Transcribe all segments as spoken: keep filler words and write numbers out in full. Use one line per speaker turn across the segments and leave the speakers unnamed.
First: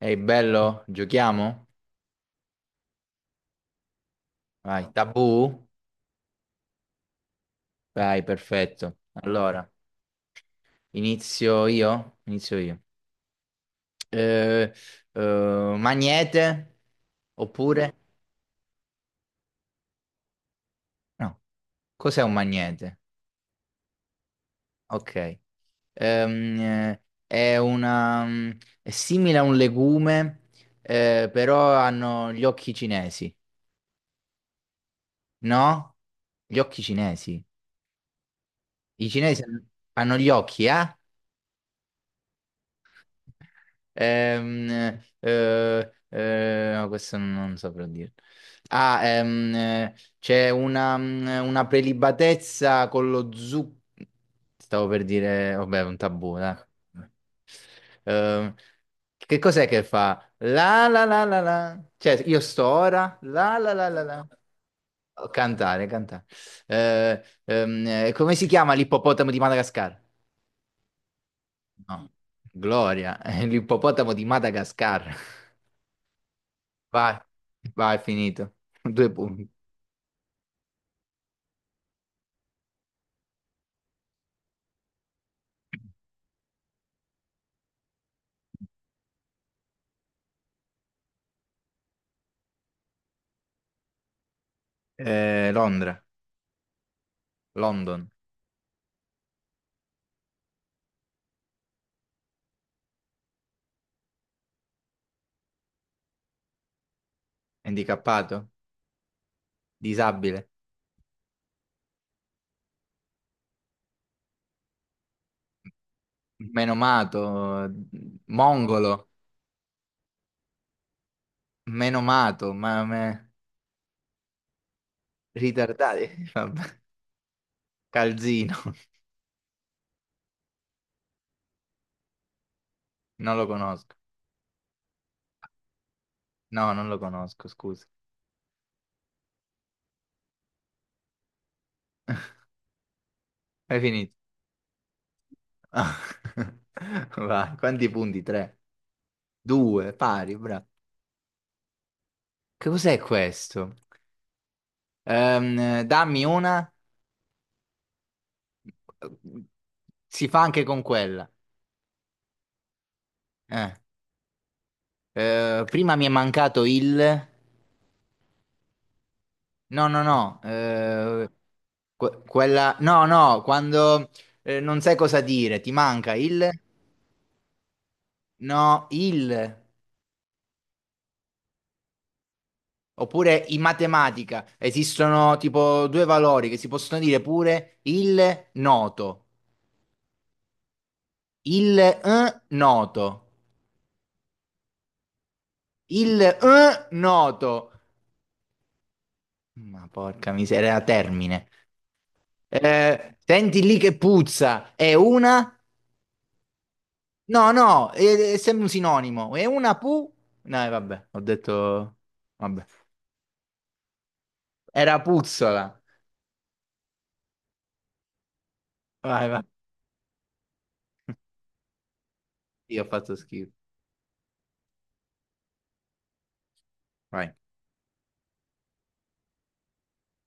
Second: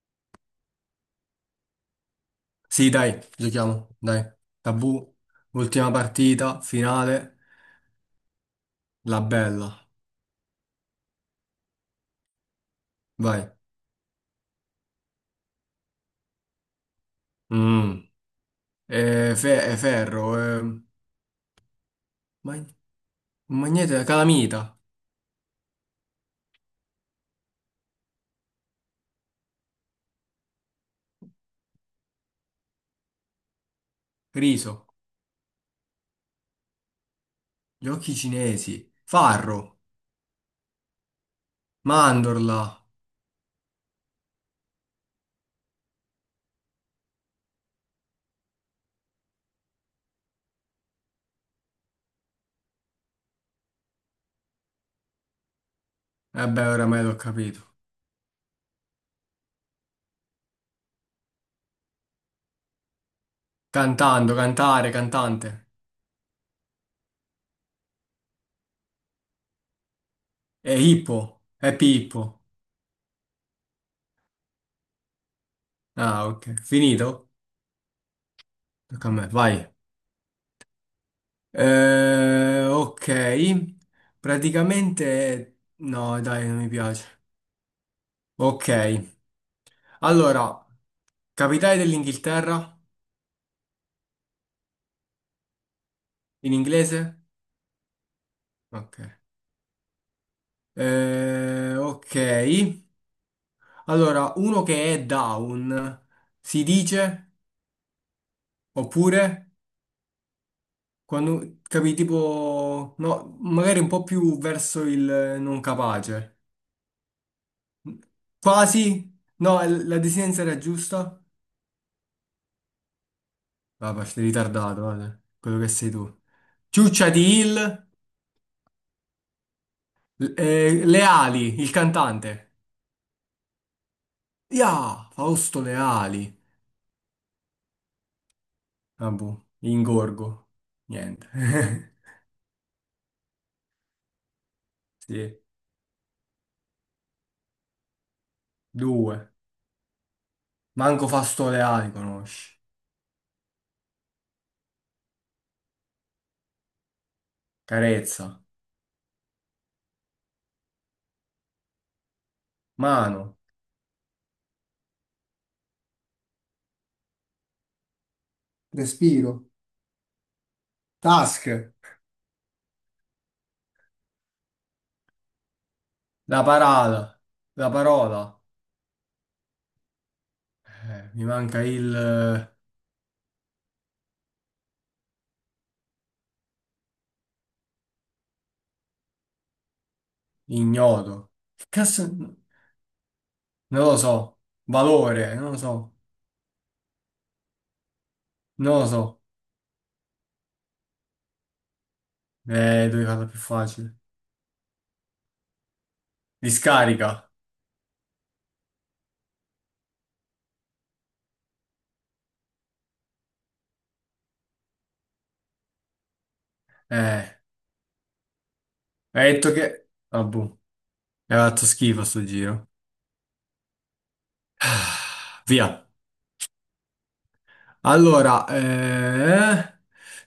Ehi, bello, giochiamo?
Sì, dai, giochiamo, dai.
Vai,
Tabù,
tabù?
ultima partita, finale,
Vai, perfetto.
la
Allora,
bella.
inizio io? Inizio io.
Vai.
Eh, eh, magnete? Oppure?
Mm. Eh, fe- eh, ferro, eh,
No, cos'è un
ma-
magnete?
magnete, calamita,
Ok. Ehm, eh, è una, mm, è simile a un legume, eh, però hanno gli occhi cinesi,
riso,
no? Gli occhi cinesi.
giochi cinesi,
I cinesi hanno
farro,
hanno gli occhi, eh?
mandorla.
Ehm, eh, eh, no, questo non, non saprò dire. Ah, ehm, eh, c'è una, mm, una prelibatezza con lo zucchero. Stavo per dire, vabbè, un tabù,
Eh
dai.
beh, oramai l'ho capito.
Ehm, che cos'è che fa? La la la la la. Cioè, io sto ora. La la la la la.
Cantando, cantare, cantante.
Cantare, cantare. Eh, ehm, eh, come si chiama l'ippopotamo di Madagascar?
E hippo, e
No.
pippo.
Gloria, è l'ippopotamo di Madagascar.
Ah, ok.
Vai,
Finito?
vai, è finito.
Tocca
Due
a me,
punti.
vai. Eh, ok, praticamente no, dai, non mi piace. Ok, allora, capitale dell'Inghilterra
Eh, Londra,
in inglese?
London,
Ok. Eh, ok, allora, uno che è down si dice,
handicappato,
oppure
disabile,
quando capi tipo, no, magari un po' più verso il non capace.
menomato, mongolo,
Quasi? No, la desinenza era giusta?
menomato, ma me-
Vabbè, sei ritardato, guarda, quello che sei tu.
ritardati. Vabbè.
Ciuccia di Hill,
Calzino,
l- eh, Leali, il cantante.
non lo conosco.
Ya, Fausto Leali.
No, non lo conosco, scusa.
Ah, boh, ingorgo. Niente.
Hai finito.
Sì,
Vai, quanti punti? Tre,
due.
due, pari, bravo.
Manco Fausto Leali conosci.
Che cos'è questo? Ehm, dammi una.
Carezza.
Si fa anche con quella.
Mano.
Eh. Eh, prima mi è mancato il.
Respiro.
No, no, no. eh,
Task.
que- quella. No, no, quando eh, non sai cosa dire, ti manca
La
il.
parata. La parola.
No, il.
Eh, mi manca il eh,
Oppure in matematica esistono tipo due valori che si possono dire pure il noto,
ignoto. Che
il
cazzo?
eh,
Non
noto,
lo so. Valore, non lo so.
il eh, noto.
Non lo so.
Ma porca miseria, era termine.
Eh, devi
Eh,
farla più
senti lì che
facile.
puzza, è una?
Discarica.
No, no, è, è sempre un sinonimo. È una pu? No, eh, vabbè, ho detto. Vabbè. Era puzzola.
Eh,
Vai,
Hai
vai.
detto che... Ah, boh. Hai fatto schifo sto giro.
Io ho fatto schifo.
Ah, via.
Vai.
Allora, eh...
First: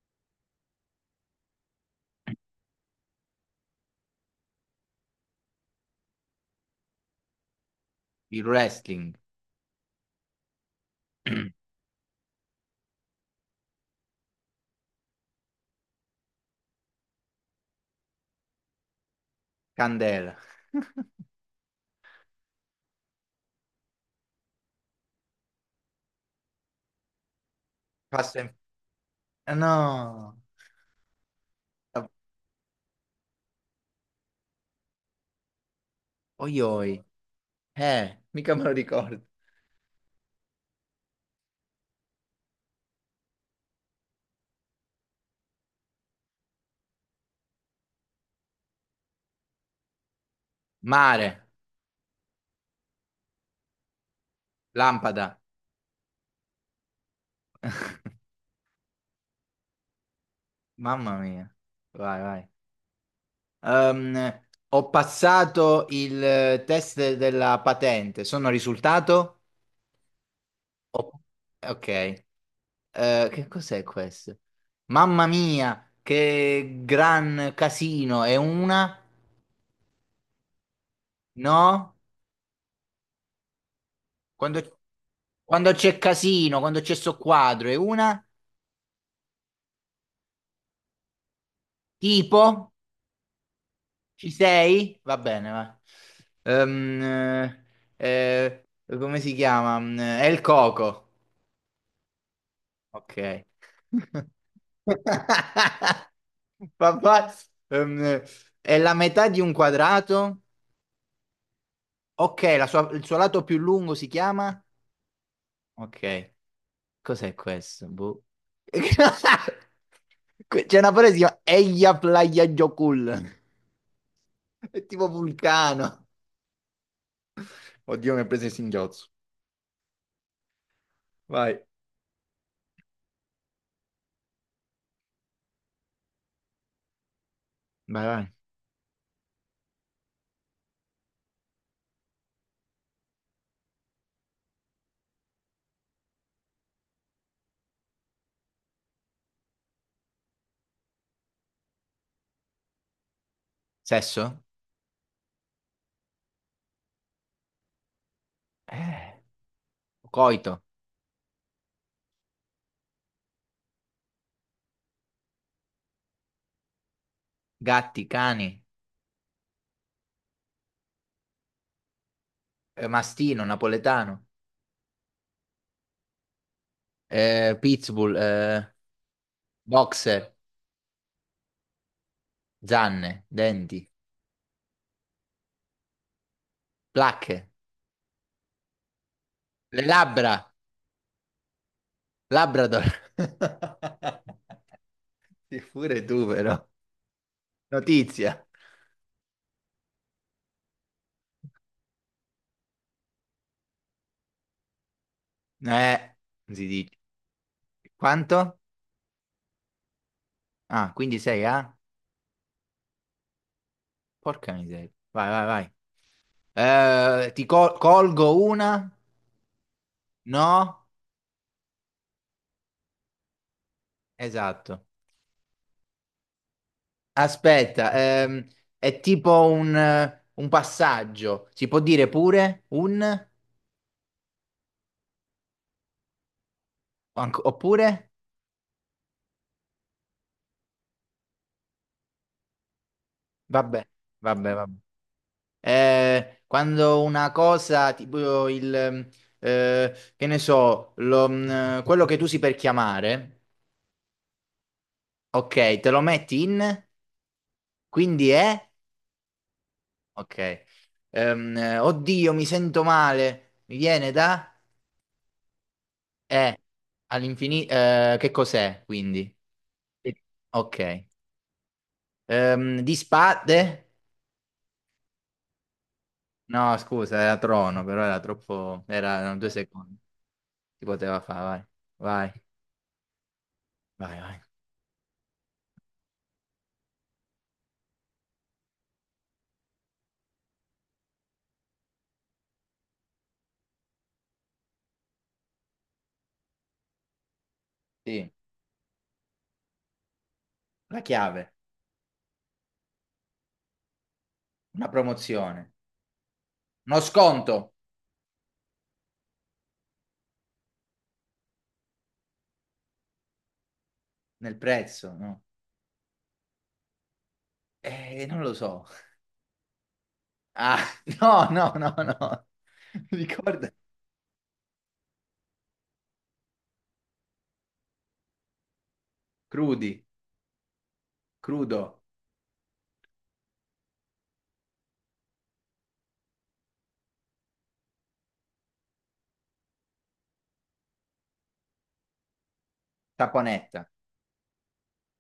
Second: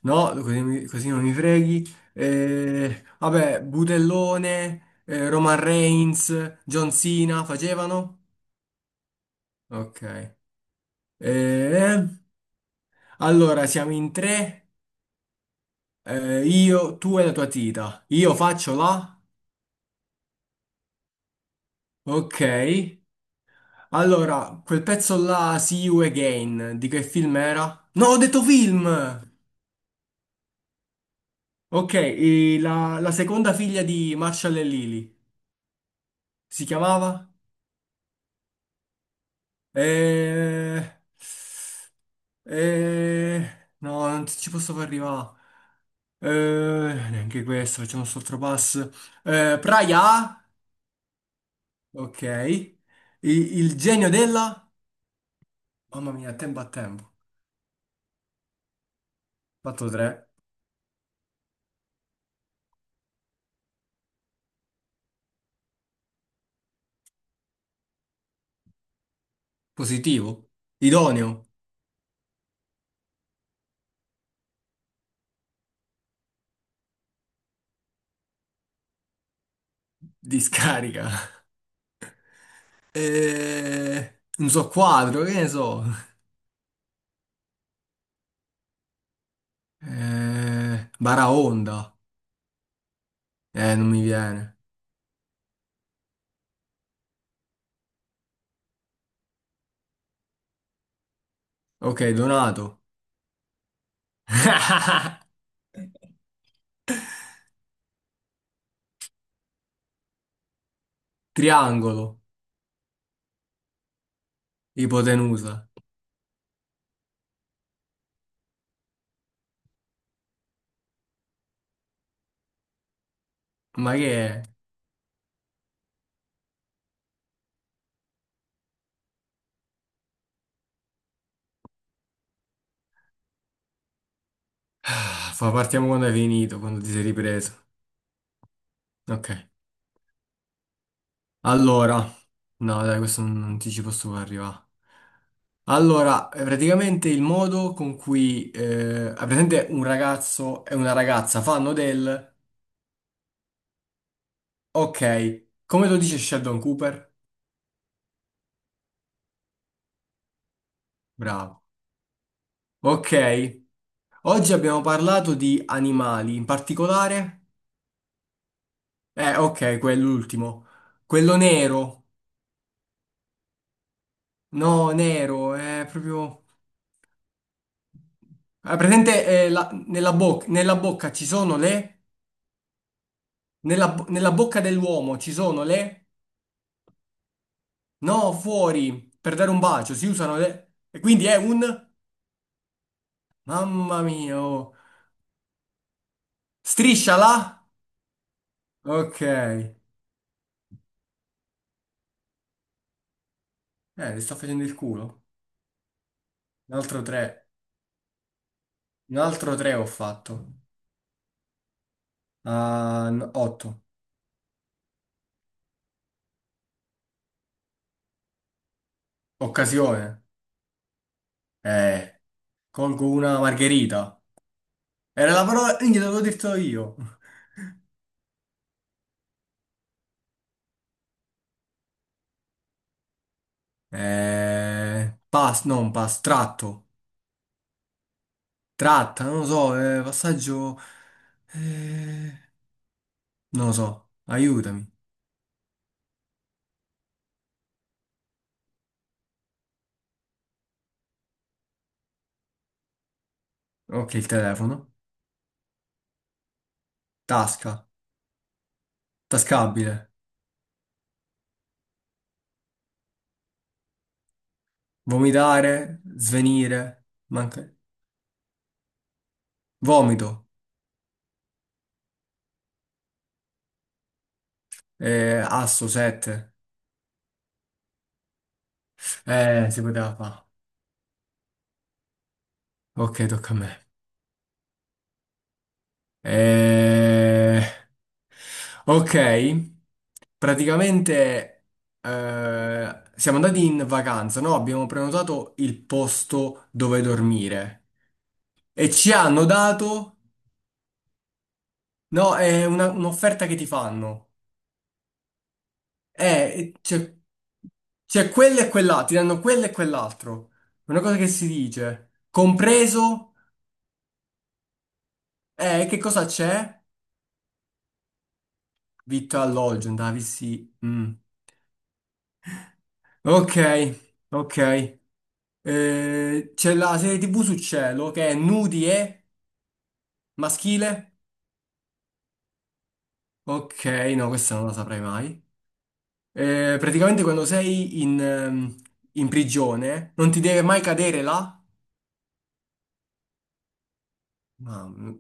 No, così, mi- così non mi freghi. Eh, vabbè, Butellone, eh, Roman Reigns, John Cena facevano?
Il wrestling.
Ok. Eh, allora, siamo in tre. Eh, io, tu e la tua tita. Io faccio la...
Candela.
Ok. Allora, quel pezzo là, See You Again, di che film era? No, ho
Passo
detto
in.
film!
Ah, no.
Ok, e la, la seconda figlia di Marshall e Lily,
Oi,
si
oi.
chiamava?
Eh, mica me lo ricordo.
Eh... Eh... No, non ci posso far arrivare. Eh, Neanche questo, facciamo un altro passo. Eh, Praia,
Mare.
ok. I- il genio della...
Lampada.
Mamma mia, tempo a tempo. Fatto tre.
Mamma mia. Vai, vai. Ehm, ho passato il eh, test della patente, sono risultato?
Positivo.
Ho-
Idoneo.
Ok. Eh, che cos'è questo? Mamma mia, che gran casino, è una?
Discarica.
No?
Eh, non so
Quando,
quadro, che ne
quando
so.
c'è casino, quando c'è sto quadro, è una?
Eh, Baraonda.
Tipo?
Eh, non mi
Ci
viene.
sei? Va bene, va. Ehm, eh, eh, come si chiama? Mm, È il coco.
Ok, Donato.
Ok. Papà, ehm, è la metà di un quadrato?
Triangolo.
Ok, la sua- il suo lato più lungo si chiama?
Ipotenusa.
Ok, cos'è questo? Boh. Que- C'è una frase che si chiama Eia Playa Jokul.
Ma che è?
È tipo vulcano. Oddio, mi ha preso il singhiozzo. Vai.
Ah, fa- partiamo quando hai finito, quando ti sei ripreso.
Vai, vai.
Ok. Allora. No, dai, questo non, non ti ci posso far arrivare. Allora, eh, praticamente il modo con cui... Eh, ah, praticamente un ragazzo e una ragazza fanno del...
Sesso?
Ok, come lo dice Sheldon Cooper?
Eh. Coito.
Bravo. Ok, oggi abbiamo parlato di animali, in particolare...
Gatti, cani.
Eh, ok, quell'ultimo. Quello nero.
eh, mastino, napoletano.
No, nero, è proprio...
eh, pitbull. eh,
È presente eh, la- nella
Boxer,
boc- nella bocca ci sono le...
zanne, denti,
Nella, bo- nella bocca dell'uomo ci sono le...
placche,
No, fuori, per dare un
le
bacio, si usano
labbra,
le... E quindi è un...
Labrador.
Mamma mia, oh.
Sì, pure tu però.
Strisciala.
Notizia.
Ok. Eh, le sto facendo il culo.
Eh, si
Un
dice.
altro tre.
Quanto?
Un altro tre ho fatto.
Ah, quindi sei a?
Ah, n- otto.
Porca miseria. Vai, vai, vai. Eh, ti col- colgo una?
Occasione.
No?
Eh, Colgo una margherita.
Esatto.
Era la parola... Minchia, te l'avevo detto io.
Aspetta, ehm, è tipo un, eh, un passaggio. Si può dire pure un?
Eh, pass, non pass, tratto.
Anc- Oppure?
Tratta, non lo so, eh, passaggio... eh, non lo
Vabbè,
so,
vabbè, vabbè.
aiutami.
Eh, quando una cosa, tipo il, eh, che ne so, lo- mh, quello che tu usi per chiamare,
Ok, il telefono.
ok, te lo metti in,
Tasca.
quindi è,
Tascabile.
ok. Ehm, eh, oddio, mi sento male, mi viene da,
Vomitare,
è,
svenire. Manca...
all'infinito, che cos'è, quindi? Sì.
Vomito.
Ok. Ehm, di spade,
Eh, asso, sette.
no, scusa, era trono, però era troppo, erano due
Eh, si
secondi,
poteva fare.
si poteva fare, vai,
Ok, tocca a me.
vai, vai, vai.
Eh... Ok, praticamente, eh, siamo andati in vacanza, no? Abbiamo prenotato il posto dove dormire
Sì,
e ci hanno dato,
la chiave.
no, è una- un'offerta che ti fanno.
Una promozione,
Eh,
uno
c'è
sconto
c'è quello e quell'altro, ti danno quello e quell'altro. Una cosa che si dice, compreso,
nel prezzo, no?
eh, che cosa c'è?
Eh, non lo so.
Vitto e alloggio, andavi sì.
Ah,
Mm.
no, no, no, no.
Ok,
Ricorda,
ok. Eh, c'è la serie T V su Cielo che è nudi e
crudi,
maschile.
crudo,
Ok, no, questa non la saprei mai. Eh, praticamente quando sei in, ehm, in prigione non ti deve mai cadere là.
saponetta.
Mamma mia.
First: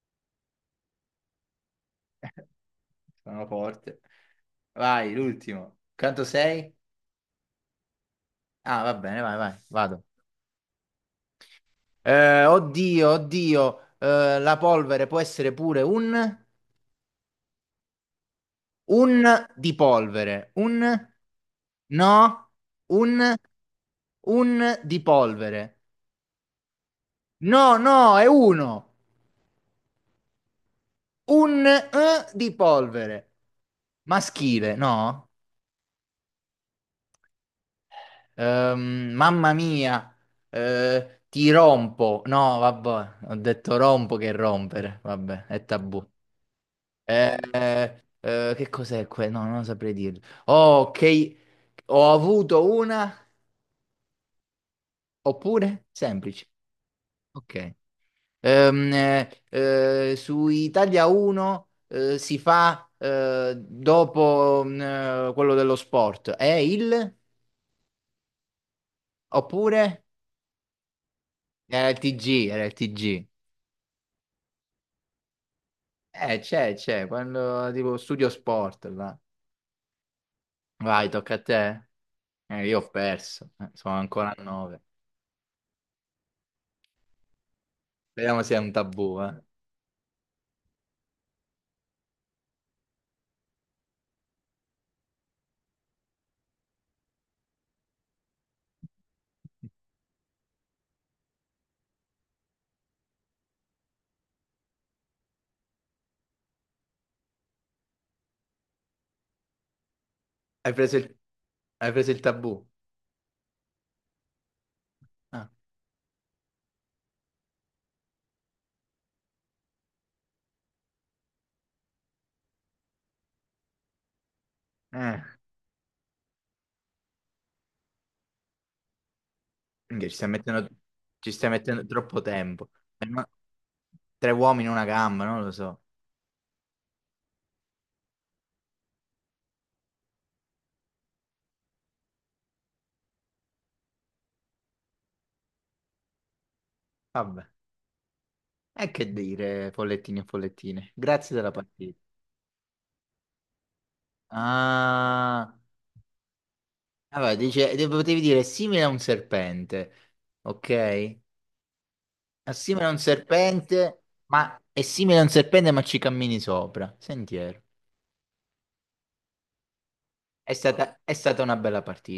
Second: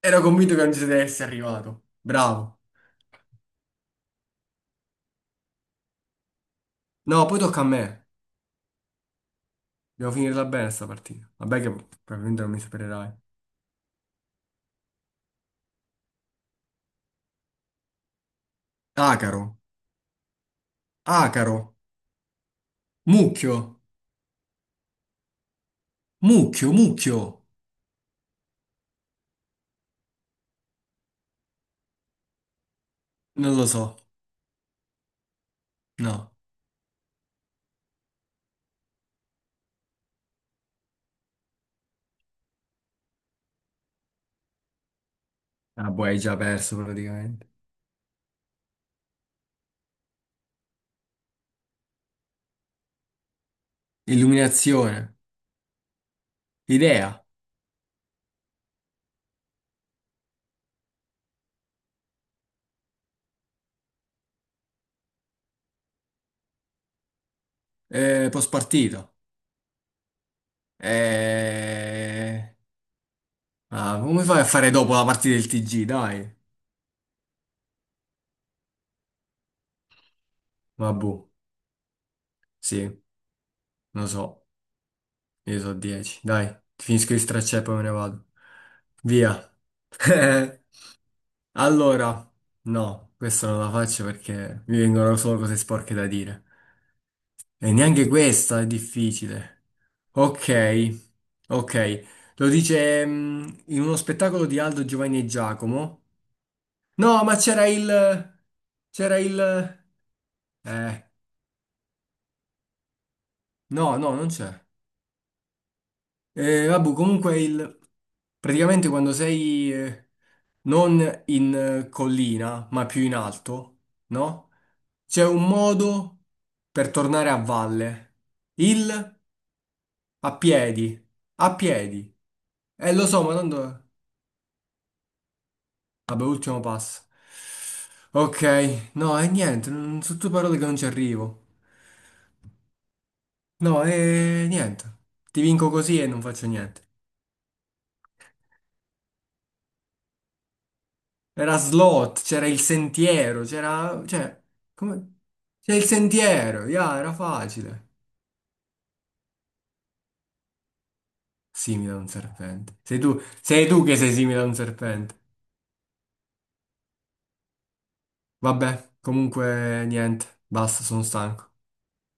Ero convinto che non ci si deve essere arrivato. Bravo.
Sono forte. Vai, l'ultimo. Quanto sei?
No, poi tocca a me.
Ah, va bene, vai, vai, vado.
Devo finirla bene sta partita. Vabbè che probabilmente
Eh,
non mi
oddio,
supererai.
oddio, eh, la polvere può essere pure un.
Acaro,
Un di polvere. Un.
acaro,
No, un.
mucchio,
Un di polvere.
mucchio, mucchio.
No, no, è uno. Un eh, di polvere.
Non lo so.
Maschile, no?
No.
Ehm, mamma mia. Eh, ti rompo. No, vabbè, ho detto rompo che rompere. Vabbè, è
Ah, boh,
tabù.
hai già perso
Eh,
praticamente.
eh, eh, che cos'è quello? No, non saprei dirlo. Oh, ok. Ho avuto una,
Illuminazione,
oppure semplice.
idea,
Ok. Ehm, eh, eh, su Italia uno eh, si fa eh, dopo mm, eh, quello dello sport. È il?
eh, post partita.
Oppure? Era il ti gi,
Eh,
era il ti gi.
ah, Come fai a fare dopo la partita del ti gi? Dai,
Eh, c'è, c'è, quando tipo studio sport, là.
ma
Vai,
boh,
tocca a te. Eh, io ho
sì,
perso. Eh, sono
lo
ancora a
so,
nove.
io so dieci. Dai, finisco di stracciare e poi me ne vado.
Vediamo se è un tabù, eh.
Via. Allora, no, questa non la faccio perché mi vengono solo cose sporche da dire. E neanche questa è difficile. Ok, ok. Lo dice, mm, in uno spettacolo di Aldo, Giovanni e Giacomo. No, ma c'era il... C'era il...
Hai preso
Eh,
il, hai preso il tabù?
no, no, non c'è.
Ah.
Eh, vabbè, comunque il... Praticamente quando sei eh, non in eh, collina, ma più in alto, no?
Eh.
C'è un modo per tornare a valle. Il...
Minchia, Ci stai
A
mettendo,
piedi.
ci stai
A
mettendo
piedi.
troppo tempo.
Eh,
Eh,
lo so,
ma-
ma tanto...
Tre uomini in una gamba, non lo so.
Vabbè, ultimo passo. Ok, no, e niente, non- sono tutte parole che non ci arrivo. No, e niente. Ti vinco così e non faccio niente.
Vabbè. E che dire, follettini e follettine. Grazie della
Era
partita.
slot, c'era il sentiero, c'era... Cioè, come...
Ah,
C'è il sentiero, ya, era
vabbè, dice,
facile.
de- potevi dire è simile a un serpente, ok?
Simile a un
È
serpente.
simile a un
Sei tu, sei tu che
serpente,
sei simile a un
ma è
serpente.
simile a un serpente, ma ci cammini sopra. Sentiero.
Vabbè, comunque niente,
È
basta,
stata,
sono
è stata
stanco.
una bella partita.